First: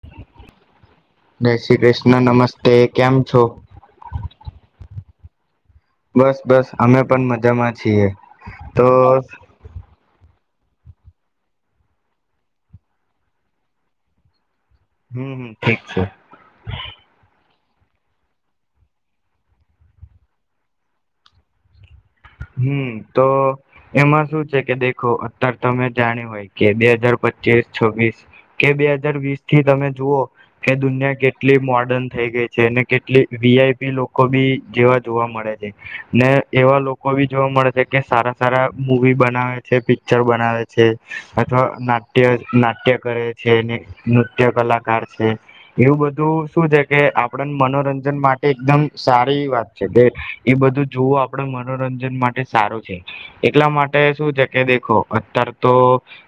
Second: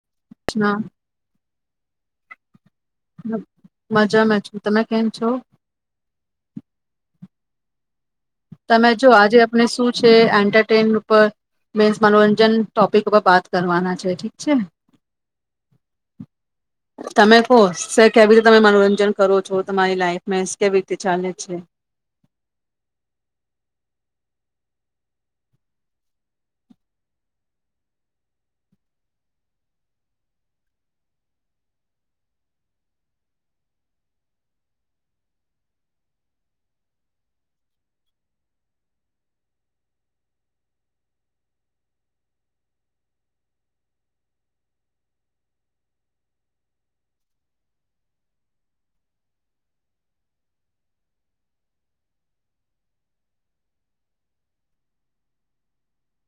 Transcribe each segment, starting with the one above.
[unintelligible] જય શ્રી કૃષ્ણ નમસ્ મજા મે છ તમે? કેમ છો? બસ બસ અમે પણ મજામાં છીએ, તો તમે જો આજે આપણે શું છે એન્ટરટેન ઉપ મેસ મનોરંજન ટોપિક ઉપર બાત કરવાના છે, ઠીક છે, હમ હમ ઠીક છે, હો સર કેવી રીતે તમે મનોરંજન કરો છો, તમારી લાઈફ મે કેવી રીતે ચાલે છે, હમ તો એમાં શું છે, કે દેખો અત્યારે તમે જાણી હોય કે બે હાજાર પચીસ છવ્વીસ કે બે હાજાર વીસ થી તમે જુઓ કે દુનિયા કેટલી મોડન થઈ ગઈ છે, અને કેટલી વીઆઈપી લોકો બી જેવા જોવા મળે છે, ને એવા લોકો લોકો જોવા મળે છે કે સારા સારા મવી બનાવે છે પિક્ચર બનાવે છે, અથવા નાટ્ય નાટ્ય કરે છે, નૃત્ય કલાકાર છે એવું બધું શું છે, કે આપણ મનોરંજન માટે એકદમ સારી વાત છે, કે એ બધું જોવું આપડ મનોરંજન માટે સારું છે, એટલા માટે શું છે કે દેખો અતાર તો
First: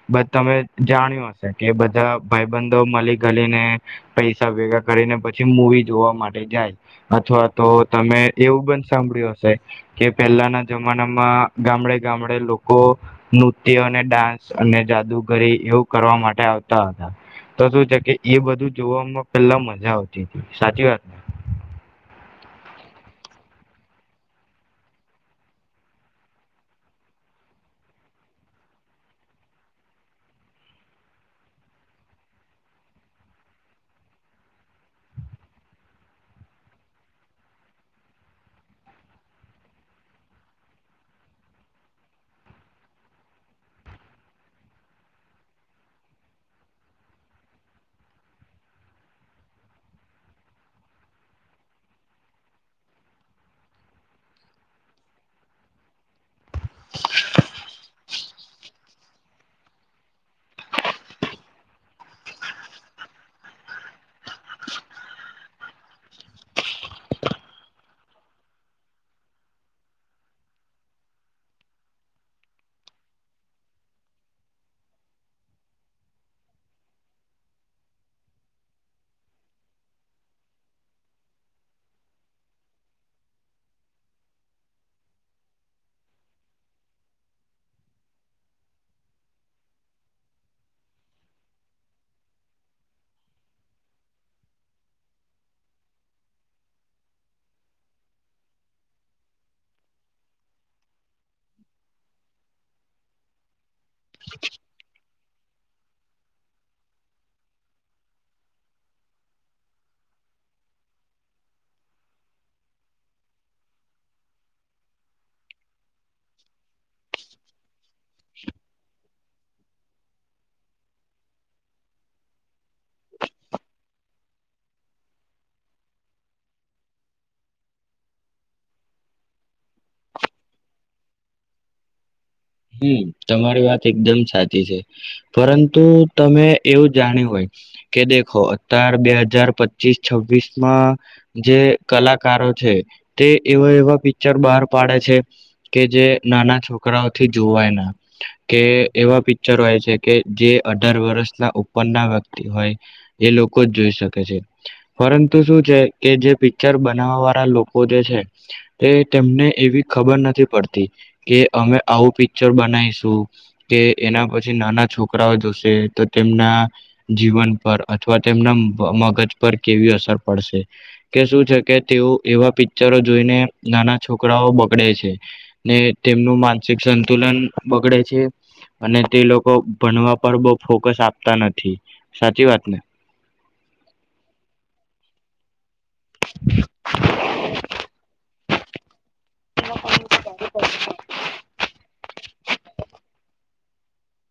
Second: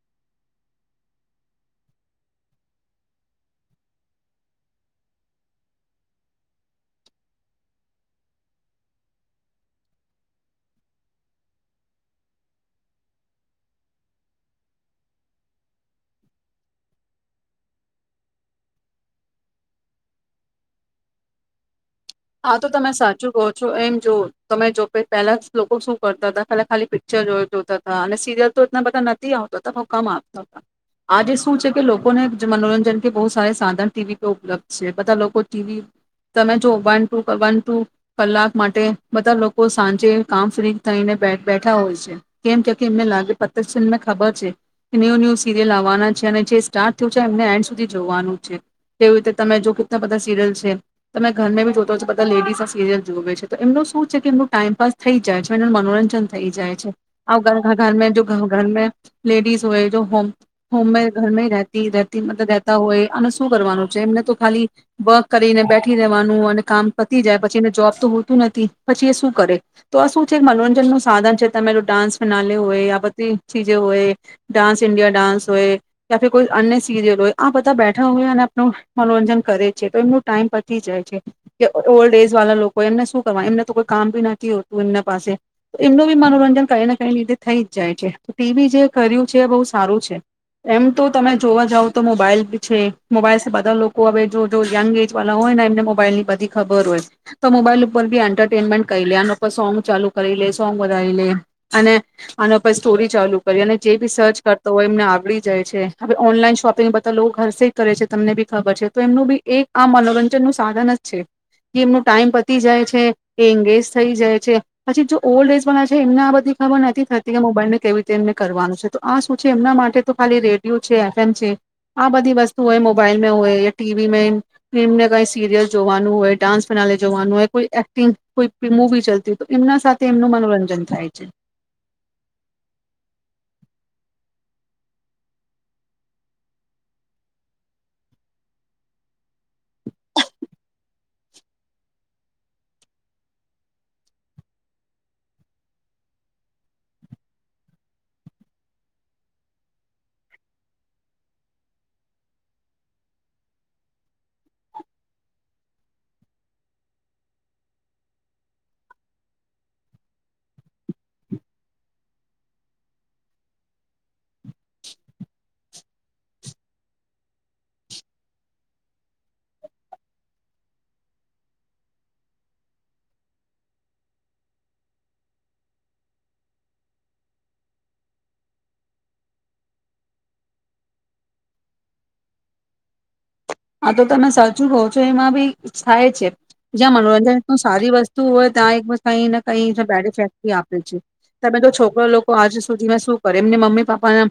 બધા તમે જાણ્યું હશે, કે બધા ભાઈબંધો મળી ગલીને પૈસા ભેગા કરીને પછી મવી જોવા માટે જાય અથવા તો તમે એવું બ સાંભળ્યું હશે કે પહેલાના જમાનામાં ગામડે ગામડે લોકો નૃત્ય અને ડાન્સ અને જાદુગરી એવું કરવા માટે આવતા હતા, તો શું છે કે એ બધું જોવામાં પેલા મજા આવતી હતી, સાચી વાત ને હા તો તમે સાચું કહો છો, એમ જો તમે જો પહેલા લોકો શું કરતા હતા ખા ખાલી પિક્ચર જોતા હતા અને સિરિયલ તો એલા બધા નથી, આવતા હતા બ કમ આવતા હતા આજે શું છે, કે લોકોને મનોરંજન કે બહુ સાર સાધન ટીવી પરે ઉપલબ્ધ છે, બધા લોકો ટીવી તમે જો વન વન ટુ કલાક માટે બધા લોકો સાંજે કામ ફ્રી થઈને બેઠા હોય છે, કેમ કે એમને લાગે પત છેને ખબર છે, ન્યુ ન્યુ સિરિયલ આવવાના છે અને જે સ્ટાર્ટ થયું છે, એમને એન્ડ સુધી જોવાનું છે એવી રીતે તમે જો કેટલા બધા સિરિયલ છે, તમે ઘરને બી જો લેડીઝ આ સિરિયલ જોવે છે, તો એમનું શ છે કે એમ ટાઈમપાસ થઈ જાય છે, એમનું મનોરંજન થઈ જાય છે ઘર ઘર લેડીસ હોય હોમ હોમ ઘરતી રતા હોય અને શું કરવાનું છે, એમને તો ખાલી વર્ક કરીને બેઠી રહેેવાનું. કામ પતી જાય પછી એને જોબ તો હોતું નથી પછી એ શું કરે તો આ શું છે, મનોરંજન નું સાધન છે તમેલું ડાન્સ ફનાલે હોય આ બધી ચીજ હોય ડાન્સ ઇન્ડિયા ડાન્સ હોય, યા કોઈ અન્ય સિરીિયલ હોય આ બધા બેઠા હોય અને આપણું મનોરંજન કરે છે તો એમનો ટાઈમ પતી જાય છે, કે ઓલ્ડ એજ વાળા લોકો એમને શું કરવા એમને તો કોઈ કામ બી નથી હોતું એમના પાસે એમનું બી મનોરંજન કઈ ને કઈ રીધે થઈ જ જાય છે, ટીવી જે કર્યું છે એ બહુ સારું છે, એમ તો તમે જોવા જાવ તો મોબાઈલ બી છે મોબાઈલ બધા લોકો હવે જો જો યંગ એજ વાળા હોય, ને એમને મો મોબાઈલ ની બધી ખબર હોય તો મોબાઈલ ઉપર બી એન્ટરટેનમેન્ટ કરી લે આના સોંગ ચાલુ કરી લે સોંગ બ લે અને આના પર સ્ટોરી ચાલુ કરી જે બી સર્ચ કરતો હોય એમને આવડી જ જાય છે હવે ઓનલાઈન શોપિંગ બધા લોકો ઘરસે કરે છે, તમને બી ખબર છે તો એમનું બી એક આ મનોરંજનનું છે, કે એમનું ટાઈમ પતી જાય છે એ એંગેજ થઈ જાય છે, પછી જો ઓલ્ડ એજના છે એમને આ બધી ખબર નથી થતી કે મોબાઈલને કેવી રીતે એમને કરવાનું છે, તો આ શું છે એમના માટે તો ખાલી રેડિયો છે, એફ એમ છે, આ બધી વસ્તુ હોય મોબાઈલમાં હોય ટીવી મે એમ એમને કઈ સિરિલ જોવાનું હોય ડાન્સ પ્રનાલી જોવાનું હોય કોઈ એક્ટિંગ કોઈ મૂવી ચાલતી હોય તો એમના સાથે એમનું મનોરંજન થાય છે, હમ તમારી વાત એકદમ સાચી છે, પરંતુ તમે એવું જાણ્યું હોય કે દેખો અતાર બે હજાર પચીસ છવ્વીસ માં જે કલાકારો છે, તે એવા એવા પિક્ચર બહાર પાડે છે, કે જે નાના છોકરાઓ વા કે એવા પિક્ચર હોય છે, કે જે અઢાર વર્ષના ઉપરના વ્યક્તિ હોય એ લોકો જ જોઈ શકે છે, પરંતુ શું છે કે જે પિક્ચર બનાવવા વાળા લોકો જે છે, એ તેમને એવી ખબર નથી પડતી કે અમે આવું પિક્ચર બનાવીશું કે એના પછી નાના છોકરાઓ જોશે તો તેમના જીવન પર અથવા તેમના મગજ પર કેવી અસર પડશે કે શું છે, કે તેઓ એવા પિક્ચરો જોઈને નાના છોકરાઓ બગડે છે, ને તેમનુંન સંતુલન બગડે છે, અને તે લોકો ભણવા પર બહ ફોકસ આપતા નથી, સાચી વાત ને હા તો તમે સાચું કહો છો, એમાં ભી થાય છે જ્યાં મનોરંજનનું સારી વસ્તુ હોય ત્યાં એક કઈને કઈ બેડ ઇફેક્ટથી આપે છે, તમે તો છોકરા લોકો આજ સુધીમાં શું કરે, એમને મમ્મી પાને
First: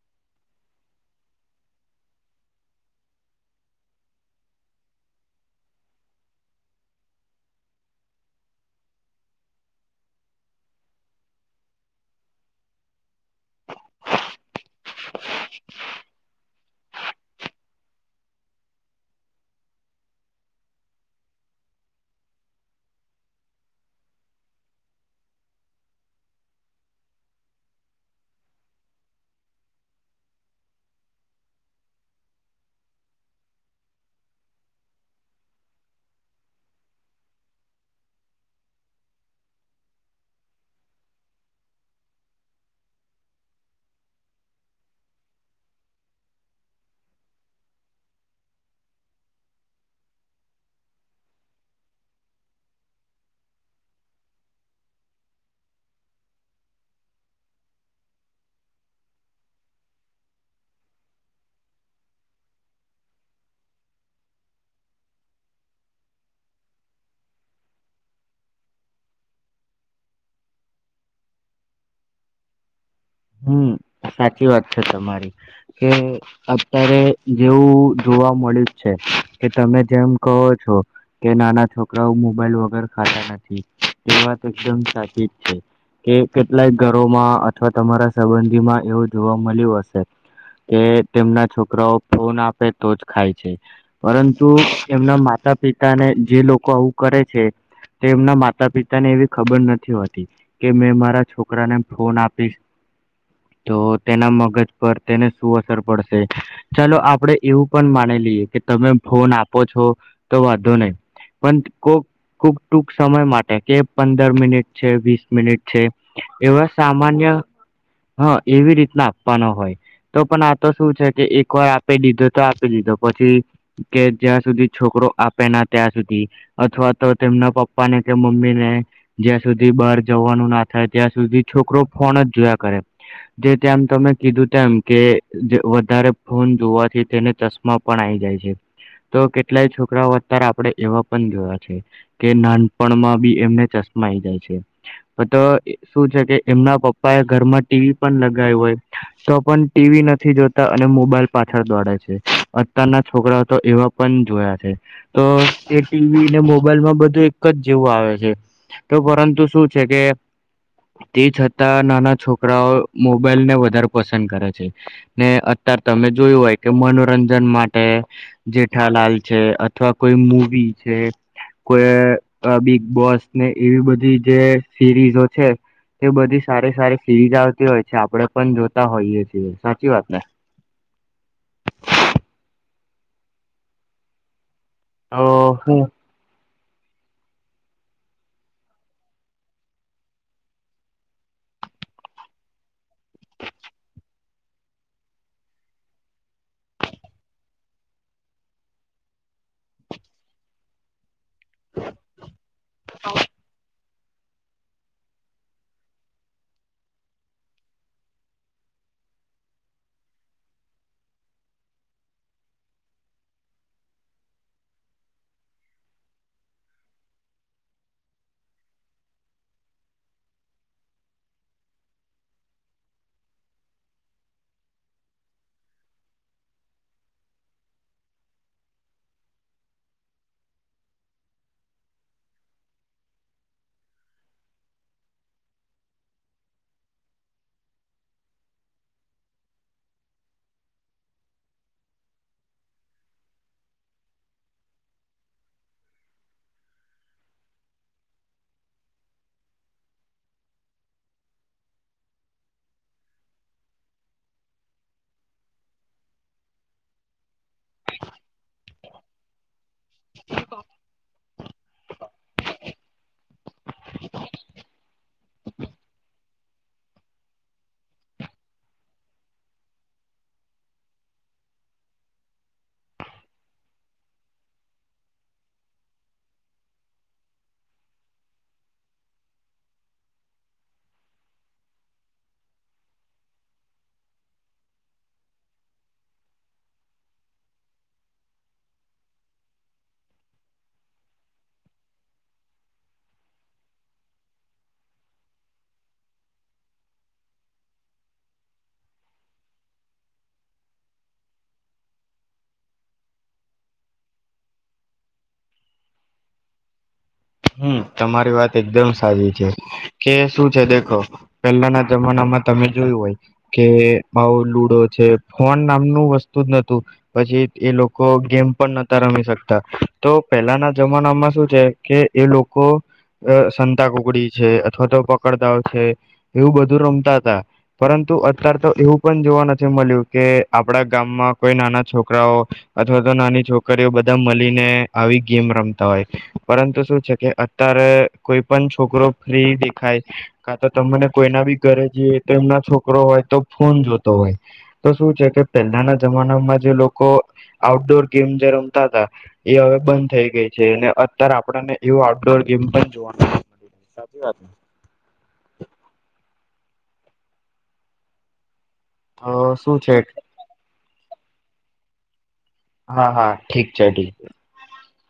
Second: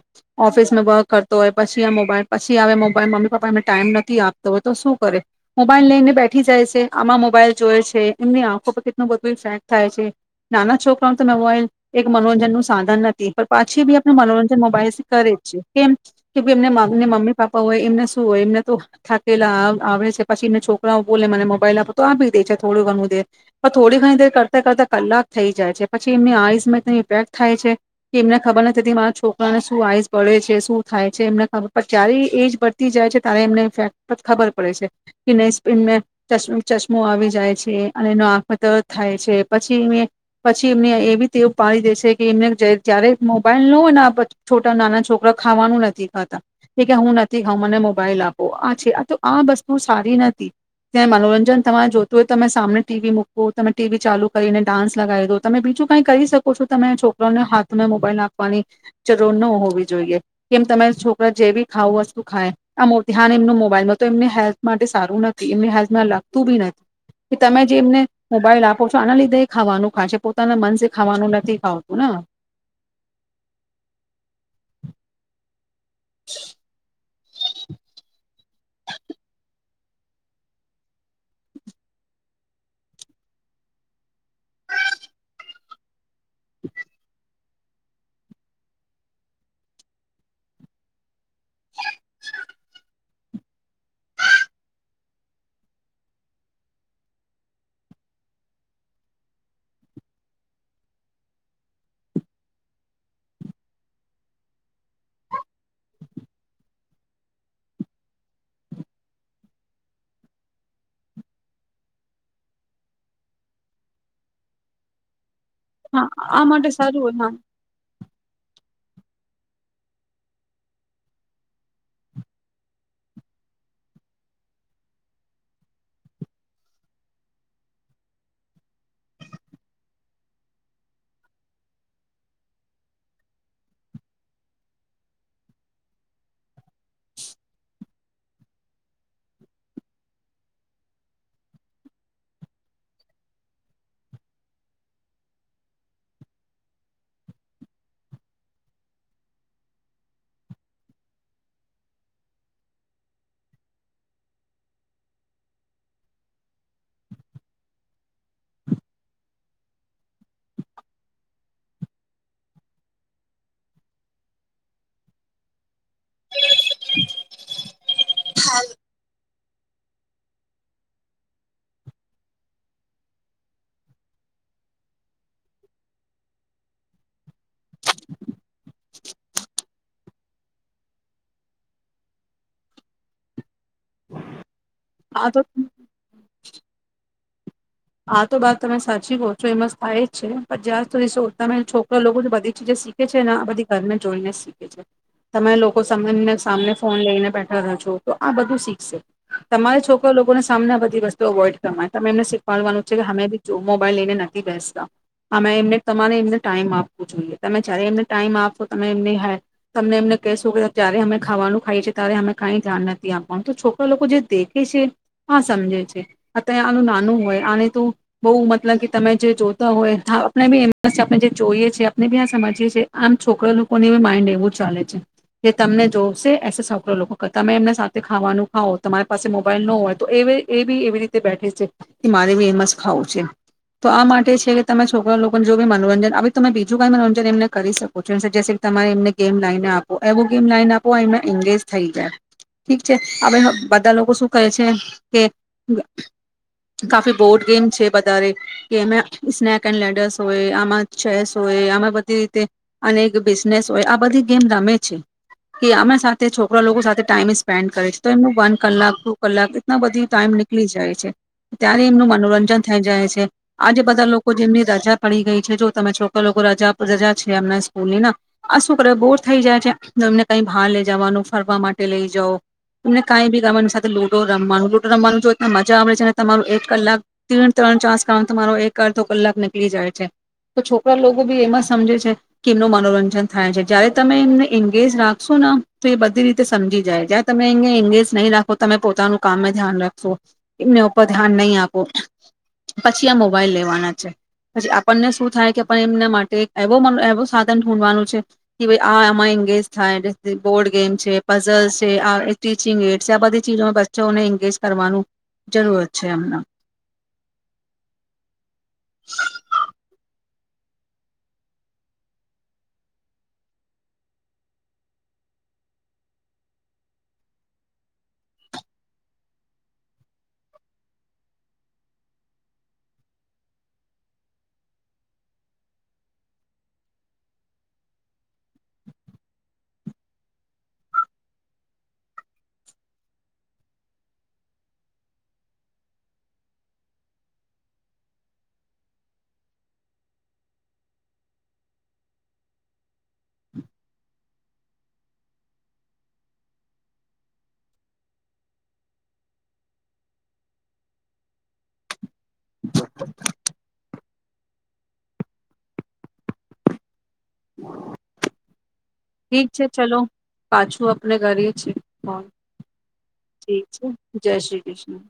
ઓફિસમાં વર્ક કરતો હોય, પછી આ મોબાઈલ પછી આવે મોબાઈલ મમ્મીપા એ ટાઈમ નથી, આપતો હોય તો શું કરે મોબાઈલ લઈને બેઠી જાય છે, આમાં મોબાઈલ જોય છે એમની આંખો પર કેટલું બધું ઇફેક્ટ થાય છે, નાના છોકરાને તો મોબાઈલ એક મનોરંજન નું સાધન નથી પણ પાછી બી આપણે મનોરંજન મોબાઈલ કરે જ છે, કેમ કેમ એમને મમ્મી પાપા હોય એમને શું હોય એમને તો થાકેલા આવે છે પછી એમને છોકરાઓ બોલે મને મોબાઈલ આપો તો આપી દે છે થોડું ઘણું દેર પણ થોડી ઘણી દેર કરતાં કરતાં કલાક થઈ જાય છે પછી એમની આઈઝમાં ઇફેક્ટ થાય છે, કે એમને ખબર નથીતી મારા છોકરાને શું આઈઝ બળે છે શું થાય છે, એમને ખબર પણ જ્યારે એજ બળતી જાય છે, ત્યારે એમને ઇફેક્ટ ખબર પડે છે કે નહી એમને ચશ્મો આવી જાય છે, અને એનો આંખમત થાય છે પછી એ પછી એમને એવી તેવ પાડી દે છે કે એમને જ્યારે મોબાઈલ ના હોય ને છોટા નાના છોકરા ખાવાનું નથી ખાતા એ કે હું નથી, ખાઉં મને મોબાઈલ આપો આ વસ્તુ સારી નથી ત્યા મનોરંજન તમારે જોતું હોય, તો તમે સામને ટીવી મૂક તમે ટીવી ચાલુ કરીને ડાન્સ લગાવી દો તમે બીજું કઈ કરી શકો છો, તમે છોકરાને હાથમાં મોબાઈલ આપખવાની જરૂર ન હોવી જોઈએ, કેમ તમે છોકરા જે બી ખાવું વસ્તુ ખાય આમ ધ્યાન એમનું મો મોબાઈલમાં તો એમને હેલ્થ માટે સારું નથી, એમને હેલ્થમાં લાગતું બી નથી કે તમે જે એમને મોબાઈલ આપો છો આના લીધે ખાવાનું ખા છે, પોતાના મનસે ખાવાનું નથી ખાવતું ને હમ સાચી વાત છે તમારી, કે અત્યારે જેવું જોવા મળ્યું જ છે કે તમે જેમ કહો છો કે નાના છોકરાઓ મોબાઈલ વગર ખાતા નથી એ વાત એકદમ સાચી જ છે કે કેટલાય ઘરોમાં અથવા તમારા સંબંધીમાં એવું જોવા મળ્યું હશે કે તેમના છોકરાઓ ફોન આપે તો જ ખાય છે પરંતુ એમના માતા પિતાને જે લોકો આવું કરે છે તે એમના માતા પિતાને એવી ખબર નથી હોતી કે મેં મારા છોકરાને ફોન આપીશ તો તેના મગજ પર તેને શું અસર પડશે ચાલો આપડે એવું પણ માની લઈએ કે તમે ફોન આપો છો તો વાંધો નહીં પણ કોક કૂક ટૂંક સમય માટે કે પંદર મિનિટ છે વીસ મિનિટ છે હા આ એવા માટે સારું હોય હા સામાન્ય હા એવી રીતના આપવાનો હોય તો પણ આ તો શું છે કે એક વાર આપી દીધો તો આપી દીધો પછી કે જ્યાં સુધી છોકરો આપે ના ત્યાં સુધી અથવા તો તેમના પપ્પા ને કે મમ્મીને જ્યાં સુધી બહાર જવાનું ના થાય ત્યાં સુધી છોકરો ફોન જ જોય જે તેમ તમે કીધું તેમ કે વધારે ફોન જોવાથી તેને ચશ્મા પણ આઈ જાય છે તો કેટલાય છોકરાઓ અત્યારે આપણેે એવા પણ જોયા છે કે નાનપણમાં બી એમને ચશ્મા આઈ જાય છે તો શું છે કે એમના પપ્પા એ ઘરમાં ટીવી પણ લગાયું હોય તો પણ ટીવી નથી જોતા અને મોબાઈલ પાછળ દોડે છે અત્યારના છોકરાઓ તો એવા પણ જોયા છે તો તે ટીવીને મોબાઈલમાં બધું એક જ જેવું આવે છે તો પરંતુ શું છે કે તે છતાં નાના છોકરાઓ મોબાઈલને વધારે પસંદ કરે છે ને અત્યારે તમે જોયું હોય કે મનોરંજન માટે જેઠાલાલ છે અથવા કોઈ મવી છે કોઈ બિગ બોસ ને એવી બધી જે સિરીઝો છે એ બધી સારી સારી ઠીક હોય છે આપણે પણ જોતા હોઈએ છીએ કે વાતને આ તો ઓ હ આ તો બાત તમે સાચી હોહો છો એ મસ્ત એ જ છે પણ જ્યાં સુો તમે છોકરા લોકો બધીીજ શીખે છે ને આ બધી ઘરને જોઈને જ શીખે છે તમે લોકો સાને સામને ફોન લઈને બેઠા રહો છો તો આ બધું શીખશે તમારા છોકરા લોકોને સામને બધી વસ્તુ અવોઈડ કરવાય તમે એમને પણનું છે કે હમે જો બાઈલ લઈને નથી બેસતા અમે એમને તમારે એમને ટાઈમ આપવું જોઈએ તમે જ્યારે એમને ટાઈમ આપશો તમે એમને તમને એમને કહેશો કે જારે અમે ખાવાનું ખાઈએ છીએ ત્યારે અમે કઈ ધ્યાન નથી આપવાનું તો છોકરા લોકો જે દેખે છે આ સમજે છે અત આનું નાનું હોય આને તો બહુ મતલબ કે તમે જે જોતા હોય આપણે બી એમ આપણે જે જોઈએ છીએ આપને બી આ સમજીએ છીએ આમ છોકરા લોકો બી માઇન્ડ એવું ચાલે છે કે તમને જોશે એસે છોકરા લોકો તમે એમને સાથે ખાવાનું ખાાવ તમારી પાસે મોબાઈલ ન હોય તો એ એ બી એવી રીતે બેઠે છે મારે બી એમસ ખાવું છે તો આ માટે છે કે તમે છોકરા લોકોને જો બી મનોરંજન તમે બીજું કઈ મનોરંજન એમને કરી શકો છોરે એમને ગેમ લાઈને આપો એવું ગેમ લાઈને આપો એમને એંગેજ થઈ જાય ઠીક છે હવે બધા લોકો શું કહે છે કે કાફી બોર્ડ ગેમ છે બધારે કે એમે સ્નેક એન્ડ લેડસ હોય આમાં ચેસ હોય આમાં બધી રીતે અને એક બિઝનેસ હોય આ બધી ગેમ રમે છે કે આમે સાથે છોકરા લોકો સાથે ટાઈમ સ્પેન્ડ કરે છે તો એમનું વન કલાક ટુ કલાક ના બધી ટાઈમ નીકળી જાય છે ત્યારે એમનું મનોરંજન થઈ જાય છે આજે બધા લોકો જેમની રજા પડી ગઈ છે જો તમે ચોખ લોકો રજા રજા છે એમના સ્કૂલ ની ના આ શું કર બોર થઈ જાય છે એમને કઈ બહાર લઇ જવાનું ફરવા માટે લઈ જાઓ એમને કાંઈ બી ગામવા એની સાથે લુડો રમવાનું લુડો રમવાનું જો એ મજા આવેે છે તમારું એક કલાક ત્રણ ત્રણ ચસ કારણ તમારો એક અર્ધો કલાક નીકળી જાય છે તો છોકરા લોકો બી એમાં સમજે છે કે એમનું મનોરંજન થાય છે જયારે તમે એમને એંગેજ રાખશો ને તો એ બધી રીતે સમજી જાય જ્યારે તમે એને એંગેજ નહીં રાખો તમે પોતાનું કામ ધ્યાન રાખશો એમને પર ધ્યાન નહીં આપો પછી આ મોબાઈલ લેવાના છે પછી આપણને શું થાય કે આપણ એમના માટે એવો મ એવો સાધન ૂંડવાનું છે કે ભાઈ આ આમાં એંગેજ થાય બોર્ડ ગેમ છે પઝલ છે આ સ્ટીચિંગ એડ છે આ બધી ચીજોમાં બચ્ચોને એંગેજ કરવાનું જરૂર છે એમના હમ તમારી વાત એકદમ સાચી છે કે શું છે દેખો પહેલાના જમાનામાં તમે જોયું હોય કે ભઉ લુડો છે ફોન નામનું વસ્તુ જ નતું પછી એ લોકો ગેમ પણ નતા રમી શકતા તો પહેલાના જમાનામાં શું છે કે એ લોકો સંતાકુગડી છે અથવા તો પકડદાવ છે એવું બધું રમતા હતા પરંતુ અત્ય્યારે તો એવું પણ જોવા નથી મળ્યું કે આપણા ગામમાં કોઈ નાના છોકરાઓ અથવા તો નાની છોકરીઓ બધા મળીને આવી ગેમ રમતા હોય પરંતુ શું કે અત્યારે કોઈ પણ છોકરો ફ્રી દેખાય કા તો તને કોઈના બી ઘરે જઈએ તો એમના છોકરો હોય તો ફોન જોતો હોય તો શું છે કે પહેલાના જમાનામાં જે લોકો આઉટડોર ગેમ જે રમતા હતા એ હવે બંધ થઈ ગઈ છે અને અત્યારે આપણને એવું આઉટડોર ગેમ પણ જોવાનું સાચી વાત ઠીક તો છે શું ચલો પાછું આપને ગાડીએ છે હ હા હા ઠીક છે ઠીક છે શ્રી કૃષ્ણ